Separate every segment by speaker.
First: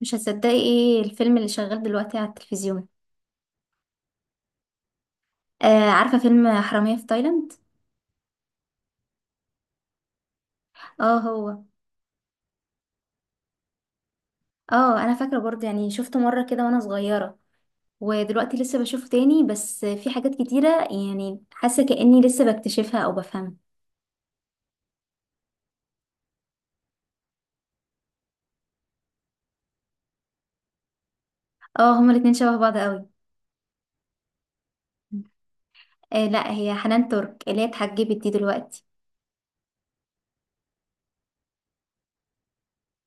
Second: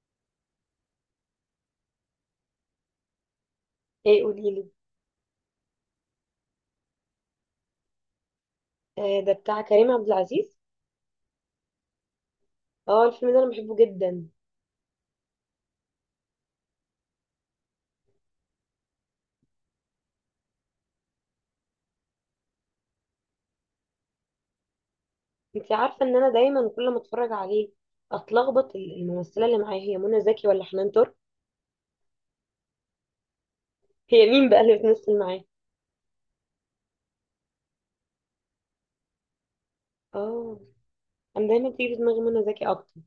Speaker 1: مش هتصدقي ايه الفيلم اللي شغال دلوقتي على التلفزيون؟
Speaker 2: ايه؟ قوليلي.
Speaker 1: آه، عارفة فيلم حرامية في تايلاند.
Speaker 2: آه، ده بتاع كريم عبد العزيز.
Speaker 1: اه هو.
Speaker 2: اه الفيلم ده انا بحبه جدا.
Speaker 1: اه، انا فاكرة برضه يعني شفته مرة كده وانا صغيرة. ودلوقتي لسه بشوفه تاني، بس في حاجات كتيرة يعني حاسة كأني لسه بكتشفها او بفهمها.
Speaker 2: انت عارفه ان انا دايما كل ما اتفرج عليه اتلخبط، الممثله اللي معايا هي منى زكي ولا حنان ترك؟
Speaker 1: اه، هما الاتنين شبه بعض قوي.
Speaker 2: هي مين بقى اللي بتمثل معاه؟
Speaker 1: آه لا، هي حنان ترك اللي هي اتحجبت دي دلوقتي.
Speaker 2: اه، انا دايما تيجي في دماغي منى زكي اكتر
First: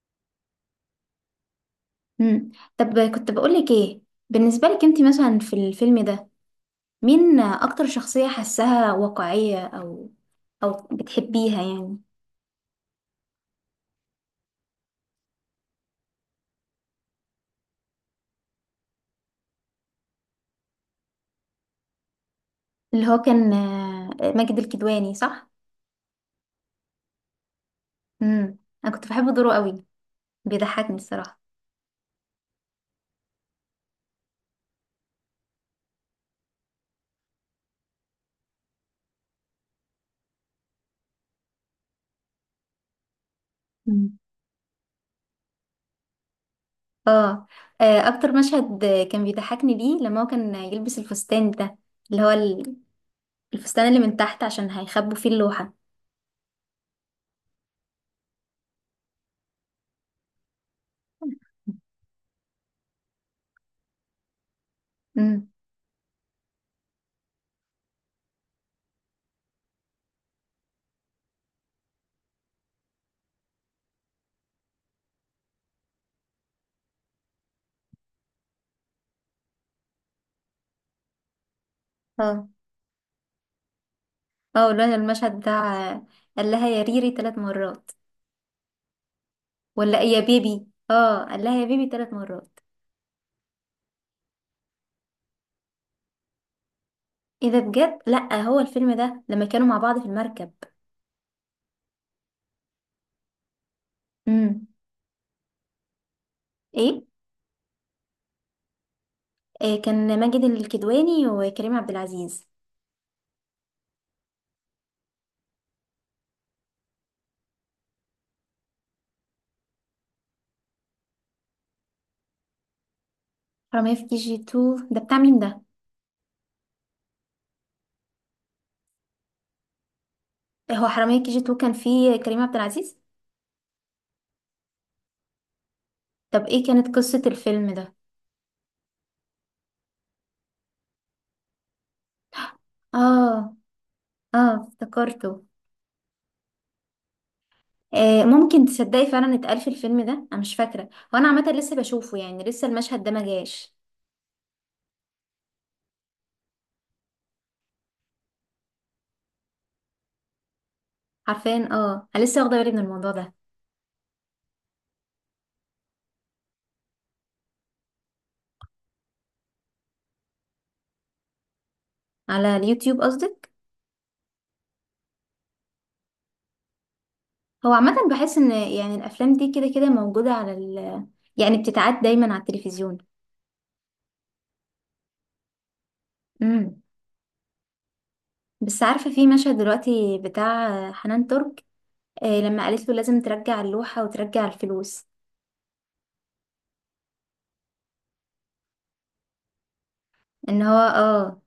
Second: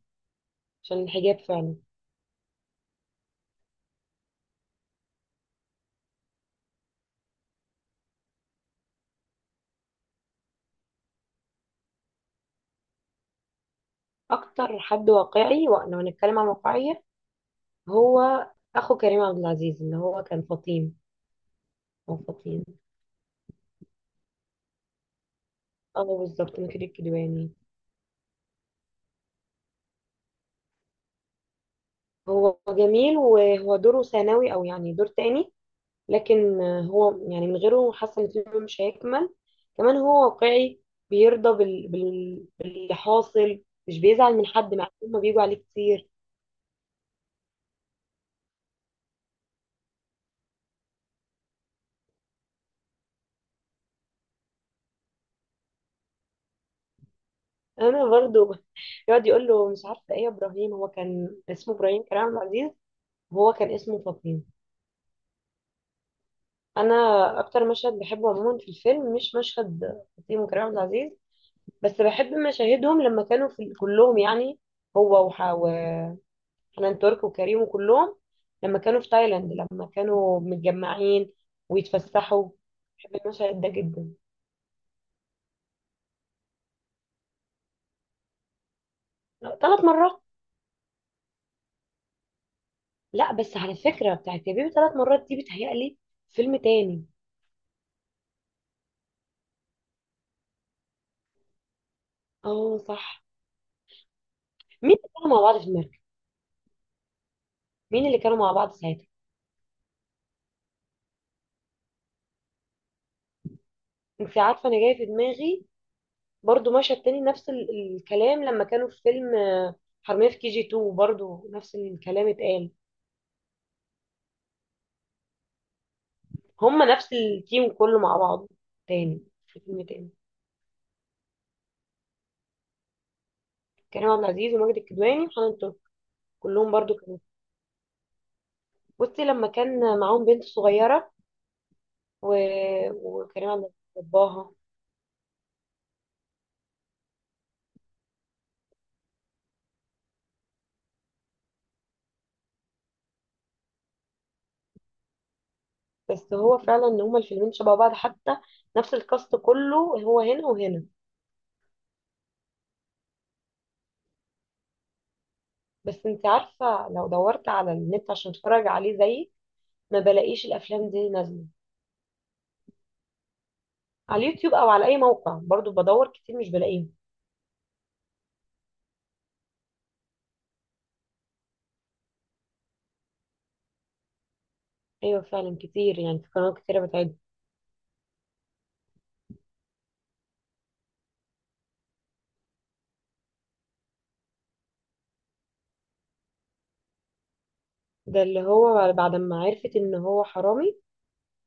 Speaker 2: عشان الحجاب فعلا.
Speaker 1: مم. طب كنت بقولك ايه؟ بالنسبة لك انت مثلا في الفيلم ده، مين اكتر شخصية حاساها واقعية او بتحبيها يعني؟
Speaker 2: اكتر حد واقعي، ولو هنتكلم عن واقعيه، هو اخو كريم عبد العزيز اللي هو كان فطين، او فطين.
Speaker 1: اللي هو كان ماجد الكدواني، صح؟
Speaker 2: اه بالظبط، مكر الكدواني.
Speaker 1: امم. انا كنت بحب دوره قوي. بيضحكني الصراحه.
Speaker 2: هو جميل، وهو دوره ثانوي او يعني دور تاني، لكن هو يعني من غيره حاسة ان الفيلم مش هيكمل. كمان هو واقعي، بيرضى باللي حاصل. مش
Speaker 1: مم.
Speaker 2: بيزعل من حد مع انهم بيجوا عليه كتير.
Speaker 1: اه. اكتر مشهد كان بيضحكني ليه لما هو كان يلبس الفستان ده. اللي هو الفستان اللي من تحت، عشان هيخبوا فيه اللوحه.
Speaker 2: انا برضو يقعد يقول له مش عارفه ايه يا ابراهيم، هو كان اسمه ابراهيم كريم عبد العزيز، وهو كان اسمه فطيم.
Speaker 1: امم.
Speaker 2: انا اكتر مشهد بحبه عموما في الفيلم مش مشهد فطيم وكريم عبد العزيز، بس بحب مشاهدهم لما كانوا في كلهم يعني، هو حنان ترك وكريم وكلهم، لما كانوا في تايلاند، لما كانوا متجمعين
Speaker 1: اه،
Speaker 2: ويتفسحوا. بحب المشهد ده جدا.
Speaker 1: اه، اللي هو المشهد بتاع قال لها يا ريري 3 مرات؟
Speaker 2: ثلاث
Speaker 1: ولا يا
Speaker 2: مرات.
Speaker 1: بيبي؟ اه، قال لها يا بيبي 3 مرات.
Speaker 2: لا بس على فكرة بتاعت يا بيبي ثلاث مرات دي بتهيألي فيلم تاني.
Speaker 1: ايه ده بجد؟ لا، هو الفيلم ده لما كانوا مع بعض في المركب.
Speaker 2: اه صح.
Speaker 1: امم.
Speaker 2: مين اللي كانوا مع بعض في المركب؟
Speaker 1: ايه؟
Speaker 2: مين اللي كانوا مع بعض ساعتها؟
Speaker 1: كان ماجد الكدواني وكريم عبد العزيز.
Speaker 2: انت عارفة انا جاية في دماغي برضو مشهد تاني نفس الكلام، لما كانوا في فيلم حرامية في كي جي 2، برضو نفس الكلام اتقال.
Speaker 1: حرامية في كي جي 2 ده بتاع مين ده؟
Speaker 2: هما نفس التيم كله مع بعض تاني، في فيلم تاني.
Speaker 1: هو حرامية في كي جي 2 كان فيه كريم عبد العزيز.
Speaker 2: كريم عبد العزيز وماجد الكدواني وحنان ترك.
Speaker 1: طب ايه
Speaker 2: كلهم برضو
Speaker 1: كانت
Speaker 2: كانوا،
Speaker 1: قصة الفيلم ده؟
Speaker 2: بصي لما كان معاهم بنت صغيرة و... وكريم
Speaker 1: اه.
Speaker 2: عبد العزيز
Speaker 1: اه،
Speaker 2: باباها.
Speaker 1: افتكرته. آه، ممكن تصدقي فعلا اتقال في الفيلم ده، انا مش فاكرة، وانا عامة لسه بشوفه يعني، لسه المشهد ده ما جاش.
Speaker 2: بس هو فعلا ان هما الفيلمين شبه بعض حتى، نفس الكاست كله هو هنا وهنا.
Speaker 1: عارفين، انا لسه واخدة بالي من الموضوع ده.
Speaker 2: بس انت عارفة، لو دورت على النت عشان اتفرج عليه زيي ما بلاقيش الافلام دي نازلة.
Speaker 1: على اليوتيوب قصدك؟
Speaker 2: على اليوتيوب او على اي موقع برضو بدور كتير مش بلاقيهم.
Speaker 1: هو عامة بحس ان يعني الافلام دي كده كده موجودة على ال، يعني بتتعاد دايما على التلفزيون.
Speaker 2: ايوه فعلا كتير، يعني في قنوات
Speaker 1: مم.
Speaker 2: كتيرة بتعد.
Speaker 1: بس عارفة في مشهد دلوقتي بتاع حنان ترك، لما قالت له لازم ترجع اللوحة وترجع الفلوس،
Speaker 2: ده اللي هو بعد ما عرفت ان هو
Speaker 1: ان هو،
Speaker 2: حرامي.
Speaker 1: اه.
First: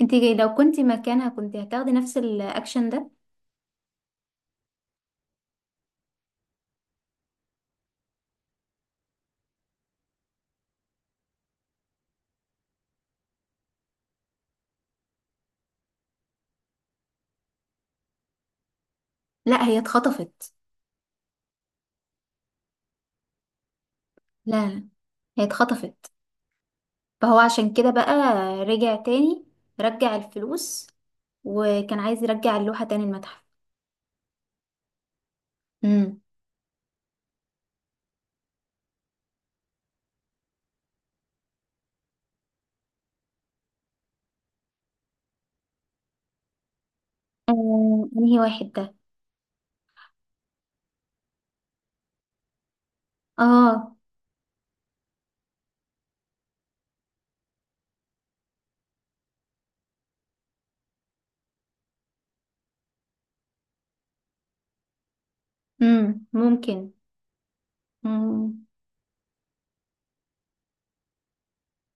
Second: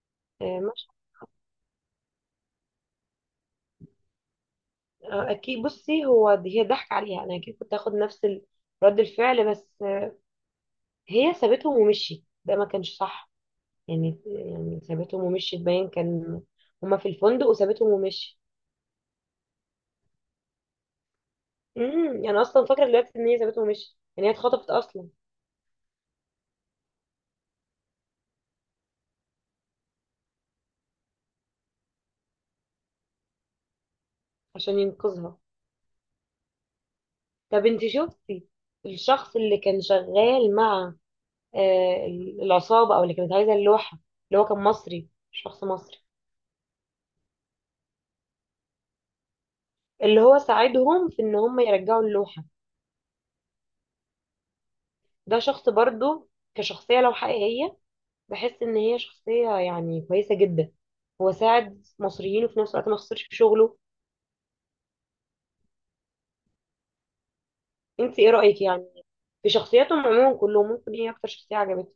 Speaker 1: انت لو
Speaker 2: آه،
Speaker 1: كنت مكانها كنت هتاخدي نفس الاكشن ده؟
Speaker 2: اكيد، بصي هو هي ضحك عليها، انا اكيد كنت هاخد نفس رد الفعل، بس هي سابتهم ومشيت، ده ما كانش صح. يعني سابتهم ومشيت، باين كان هما في الفندق وسابتهم ومشيت.
Speaker 1: لا، هي اتخطفت.
Speaker 2: امم، انا اصلا فاكره دلوقتي ان هي سابتهم ومشيت، يعني هي
Speaker 1: لا
Speaker 2: اتخطفت
Speaker 1: لا،
Speaker 2: اصلا.
Speaker 1: هي اتخطفت. فهو عشان كده بقى رجع تاني، رجع الفلوس، وكان عايز يرجع اللوحة تاني المتحف.
Speaker 2: عشان ينقذها.
Speaker 1: امم.
Speaker 2: طب انت شفتي الشخص اللي كان شغال مع آه، العصابه او اللي كانت عايزه اللوحه، اللي هو كان مصري، شخص مصري،
Speaker 1: آه، انهي واحد ده؟
Speaker 2: اللي هو ساعدهم في ان هم يرجعوا اللوحه؟
Speaker 1: اه.
Speaker 2: ده شخص برضو، كشخصية لو حقيقية، بحس ان هي شخصية يعني كويسة جدا. هو ساعد مصريين وفي نفس الوقت ما خسرش في شغله.
Speaker 1: امم، ممكن.
Speaker 2: انت ايه رأيك يعني في شخصياتهم عموما كلهم؟ ممكن ايه اكتر شخصية عجبتك؟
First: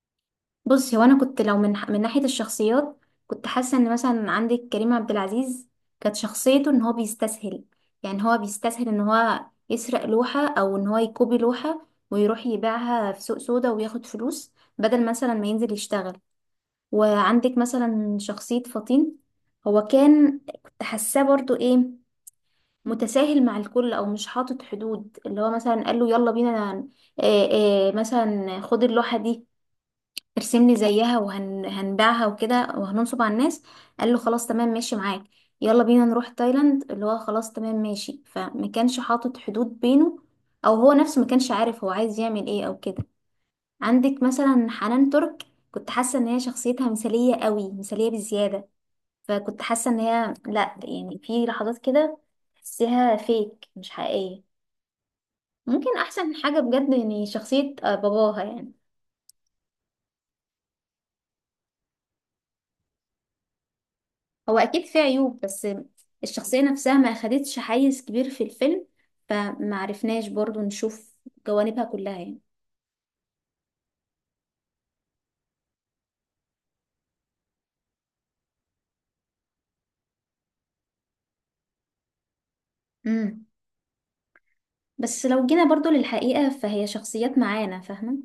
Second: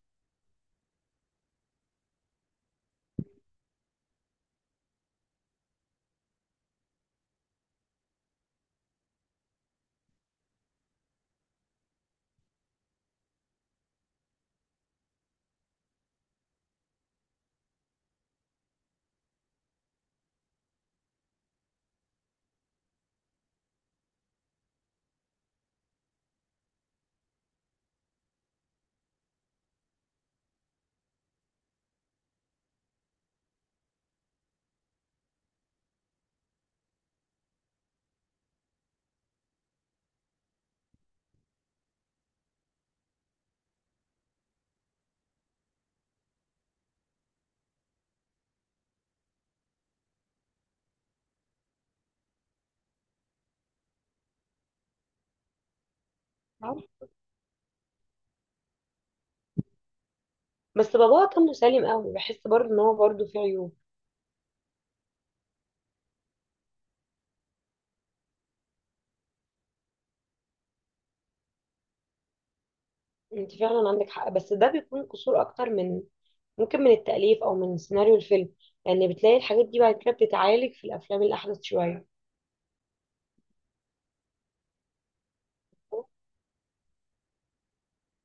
Speaker 1: بصي، هو انا كنت لو من ناحيه الشخصيات، كنت حاسه ان مثلا عندك كريم عبد العزيز كانت شخصيته ان هو بيستسهل، يعني هو بيستسهل ان هو يسرق لوحه او ان هو يكوبي لوحه ويروح يبيعها في سوق سودا وياخد فلوس، بدل مثلا ما ينزل يشتغل. وعندك مثلا شخصيه فطين، هو كان، كنت حاساه برضو ايه، متساهل مع الكل او مش حاطط حدود. اللي هو مثلا قال له يلا بينا، مثلا خد اللوحه دي ترسم لي زيها وهنبيعها وكده وهننصب على الناس، قال له خلاص تمام ماشي معاك. يلا بينا نروح تايلاند، اللي هو خلاص تمام ماشي، فما كانش حاطط حدود بينه، او هو نفسه ما كانش عارف هو عايز يعمل ايه او كده. عندك مثلا حنان ترك، كنت حاسه ان هي شخصيتها مثاليه قوي، مثاليه بزياده، فكنت حاسه ان هي، لا يعني، في لحظات كده تحسيها فيك مش حقيقيه. ممكن احسن حاجه
Speaker 2: عارف؟
Speaker 1: بجد يعني شخصيه باباها يعني.
Speaker 2: بس باباها كان مسالم قوي، بحس برضو ان هو برضو فيه عيوب.
Speaker 1: هو اكيد فيه عيوب، بس الشخصية نفسها ما اخدتش حيز كبير في الفيلم، فما عرفناش برضو نشوف جوانبها كلها يعني.
Speaker 2: انت فعلا عندك حق، بس ده بيكون قصور اكتر من، ممكن من التأليف او من سيناريو الفيلم. يعني بتلاقي الحاجات دي بعد كده بتتعالج في الافلام الاحدث شوية.
Speaker 1: امم. بس لو جينا برضو للحقيقة، فهي شخصيات معانا، فاهمة.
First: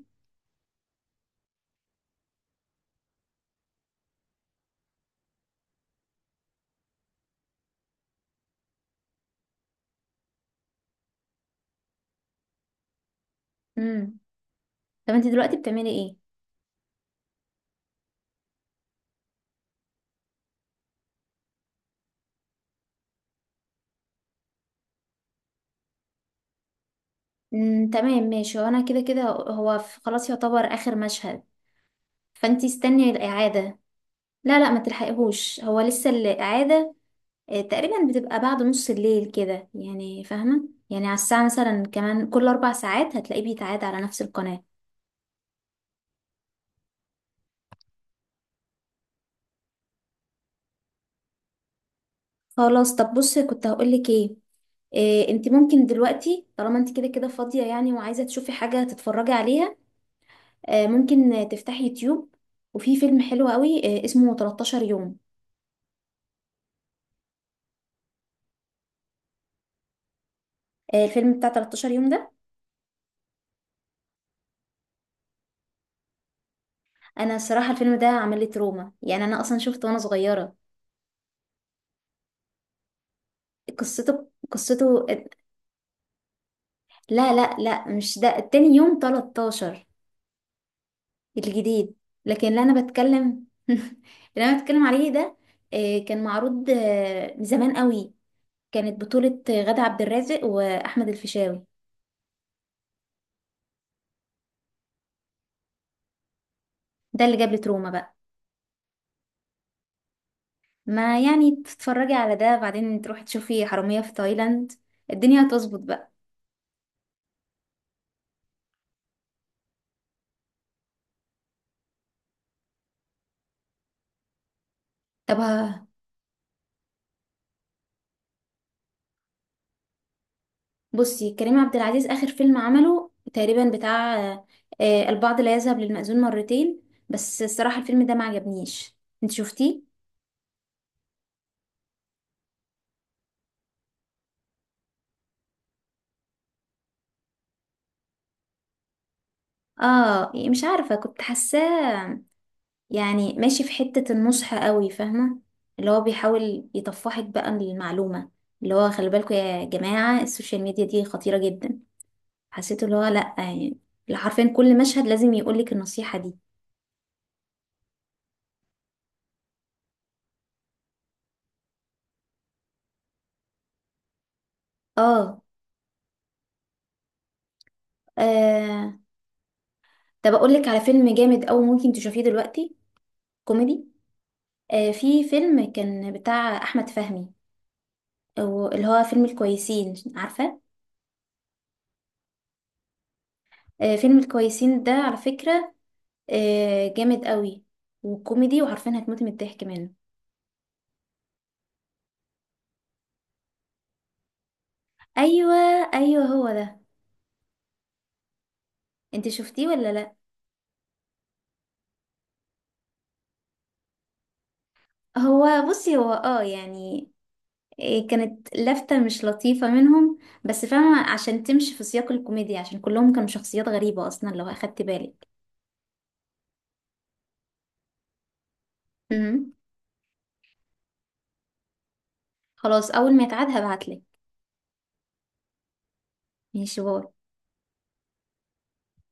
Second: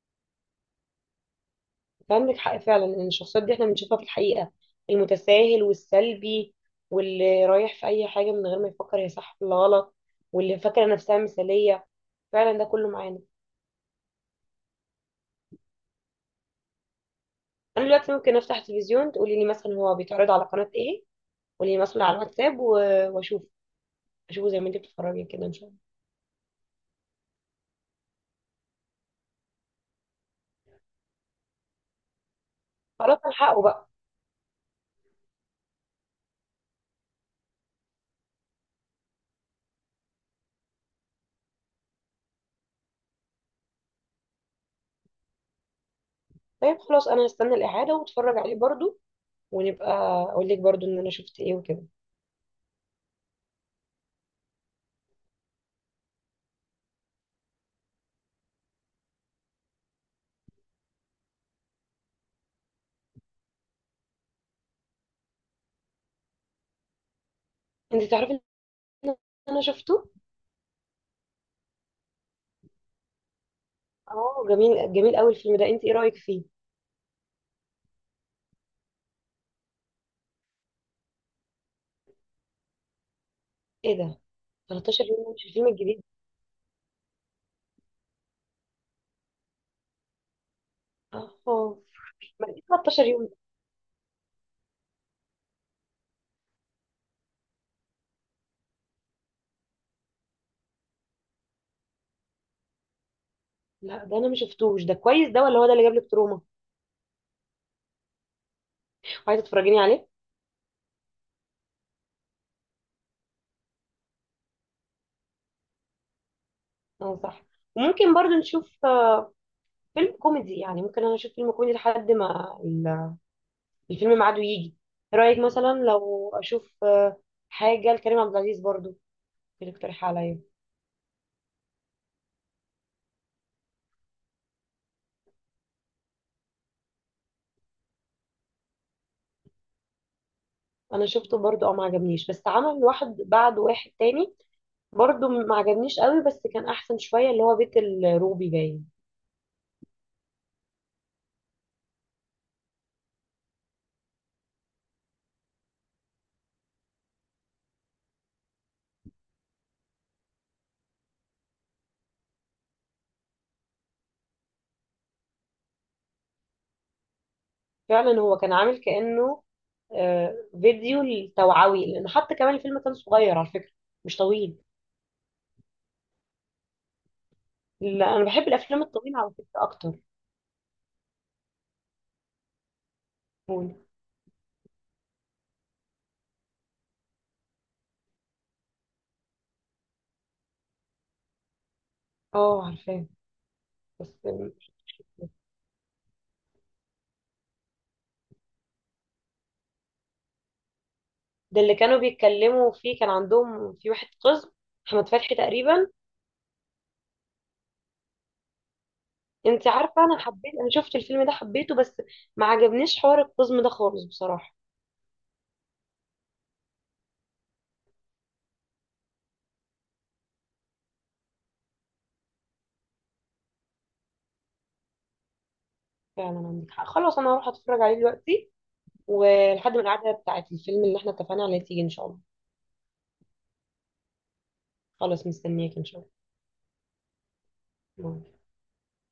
Speaker 2: عندك حق فعلا ان الشخصيات دي احنا بنشوفها في الحقيقة، المتساهل والسلبي واللي رايح في اي حاجة من غير ما يفكر هي صح ولا غلط واللي فاكرة نفسها مثالية. فعلا ده كله معانا.
Speaker 1: امم. طب انت دلوقتي بتعملي ايه؟
Speaker 2: انا دلوقتي ممكن افتح تلفزيون، تقولي لي مثلا هو بيتعرض على قناة ايه، قولي لي مثلا على الواتساب واشوف، اشوفه زي ما انت بتتفرجي كده ان شاء الله.
Speaker 1: امم، تمام، ماشي. وانا كده كده هو خلاص يعتبر اخر مشهد، فانت استني
Speaker 2: خلاص
Speaker 1: الاعادة.
Speaker 2: هلحقه بقى.
Speaker 1: لا لا، ما تلحقيهوش، هو لسه الاعادة تقريبا بتبقى بعد نص الليل كده يعني، فاهمة؟ يعني على الساعة مثلا، كمان كل 4 ساعات هتلاقيه بيتعاد على نفس القناة.
Speaker 2: طيب خلاص، انا هستنى الاعادة واتفرج عليه برضو، ونبقى اقول لك برضو ان انا شفت ايه وكده.
Speaker 1: خلاص. طب بصي، كنت هقولك ايه، إيه انت ممكن دلوقتي طالما انت كده كده فاضية يعني، وعايزة تشوفي حاجة تتفرجي عليها، ممكن تفتحي يوتيوب. وفي فيلم حلو قوي اسمه 13 يوم.
Speaker 2: انت تعرفي ان انا شفته.
Speaker 1: الفيلم بتاع 13 يوم ده،
Speaker 2: اه جميل، جميل قوي الفيلم ده. انت ايه رايك فيه؟
Speaker 1: انا الصراحة الفيلم ده عمل لي تروما يعني. انا اصلا شفته وانا صغيرة.
Speaker 2: ايه
Speaker 1: قصته
Speaker 2: ده؟
Speaker 1: قصته
Speaker 2: 13 يوم مش الفيلم الجديد؟
Speaker 1: لا لا لا، مش ده، التاني يوم 13
Speaker 2: اه.
Speaker 1: الجديد.
Speaker 2: ما
Speaker 1: لكن
Speaker 2: ايه
Speaker 1: اللي انا
Speaker 2: 13 يوم ده؟
Speaker 1: بتكلم اللي انا بتكلم عليه ده كان معروض من زمان قوي. كانت بطولة غادة عبد الرازق واحمد الفيشاوي.
Speaker 2: لا ده انا ما شفتوش، ده كويس ده ولا هو ده اللي جاب لك تروما؟
Speaker 1: ده اللي جاب لي تروما بقى.
Speaker 2: وعايزه تتفرجيني عليه؟
Speaker 1: ما يعني تتفرجي على ده، بعدين تروحي تشوفي حرامية في تايلاند، الدنيا هتظبط بقى.
Speaker 2: اه صح. وممكن برضو نشوف فيلم كوميدي، يعني ممكن انا اشوف فيلم كوميدي لحد ما الفيلم ميعاده يجي. ايه رايك
Speaker 1: طب
Speaker 2: مثلا لو اشوف حاجه لكريم عبد العزيز برضو، اللي اقترح عليا؟
Speaker 1: بصي، كريم عبد العزيز اخر فيلم عمله تقريبا بتاع البعض لا يذهب للمأذون مرتين. بس الصراحة الفيلم ده ما عجبنيش. انت شفتيه؟
Speaker 2: انا شفته برضو، اه ما عجبنيش، بس عمل واحد بعد واحد تاني برضو ما عجبنيش قوي، بس كان احسن شويه اللي هو بيت الروبي باين.
Speaker 1: اه، مش عارفة، كنت حاساه يعني ماشي في حتة النصح قوي، فاهمة؟ اللي هو بيحاول يطفحك بقى المعلومة، اللي هو خلي بالكم يا جماعة السوشيال ميديا دي خطيرة جدا. حسيت اللي هو لأ يعني، اللي حرفيا كل مشهد لازم يقولك النصيحة دي.
Speaker 2: فعلا هو كان عامل كانه آه، فيديو التوعوي، لان حتى كمان الفيلم كان صغير على فكره، مش طويل.
Speaker 1: اه.
Speaker 2: لا انا بحب الافلام
Speaker 1: آه،
Speaker 2: الطويله على فكره اكتر.
Speaker 1: طب أقولك على فيلم جامد أوي ممكن تشوفيه دلوقتي،
Speaker 2: قول.
Speaker 1: كوميدي. في فيلم كان بتاع أحمد فهمي، أو اللي هو فيلم الكويسين، عارفة؟
Speaker 2: اه عارفاه.
Speaker 1: آه،
Speaker 2: بس
Speaker 1: فيلم الكويسين ده على فكرة جامد قوي وكوميدي، وعارفين هتموت من الضحك منه.
Speaker 2: ده اللي كانوا بيتكلموا فيه كان عندهم في واحد قزم، احمد فتحي
Speaker 1: ايوه.
Speaker 2: تقريبا.
Speaker 1: ايوه هو ده. انت شفتيه
Speaker 2: انت
Speaker 1: ولا
Speaker 2: عارفه
Speaker 1: لا؟
Speaker 2: انا حبيت، انا شفت الفيلم ده حبيته، بس ما عجبنيش حوار القزم ده خالص بصراحه.
Speaker 1: هو بصي، هو يعني إيه، كانت لفتة مش لطيفة منهم. بس فاهمة، عشان تمشي في سياق الكوميديا، عشان كلهم كانوا شخصيات غريبة اصلا لو اخدت بالك.
Speaker 2: فعلا عندك حق. خلاص انا هروح اتفرج عليه دلوقتي،
Speaker 1: امم.
Speaker 2: ولحد ما القعده بتاعت الفيلم اللي احنا اتفقنا عليه تيجي ان شاء الله.
Speaker 1: خلاص، اول ما يتعاد هبعتلك.
Speaker 2: خلاص مستنياك ان شاء
Speaker 1: ماشي، باي.
Speaker 2: الله.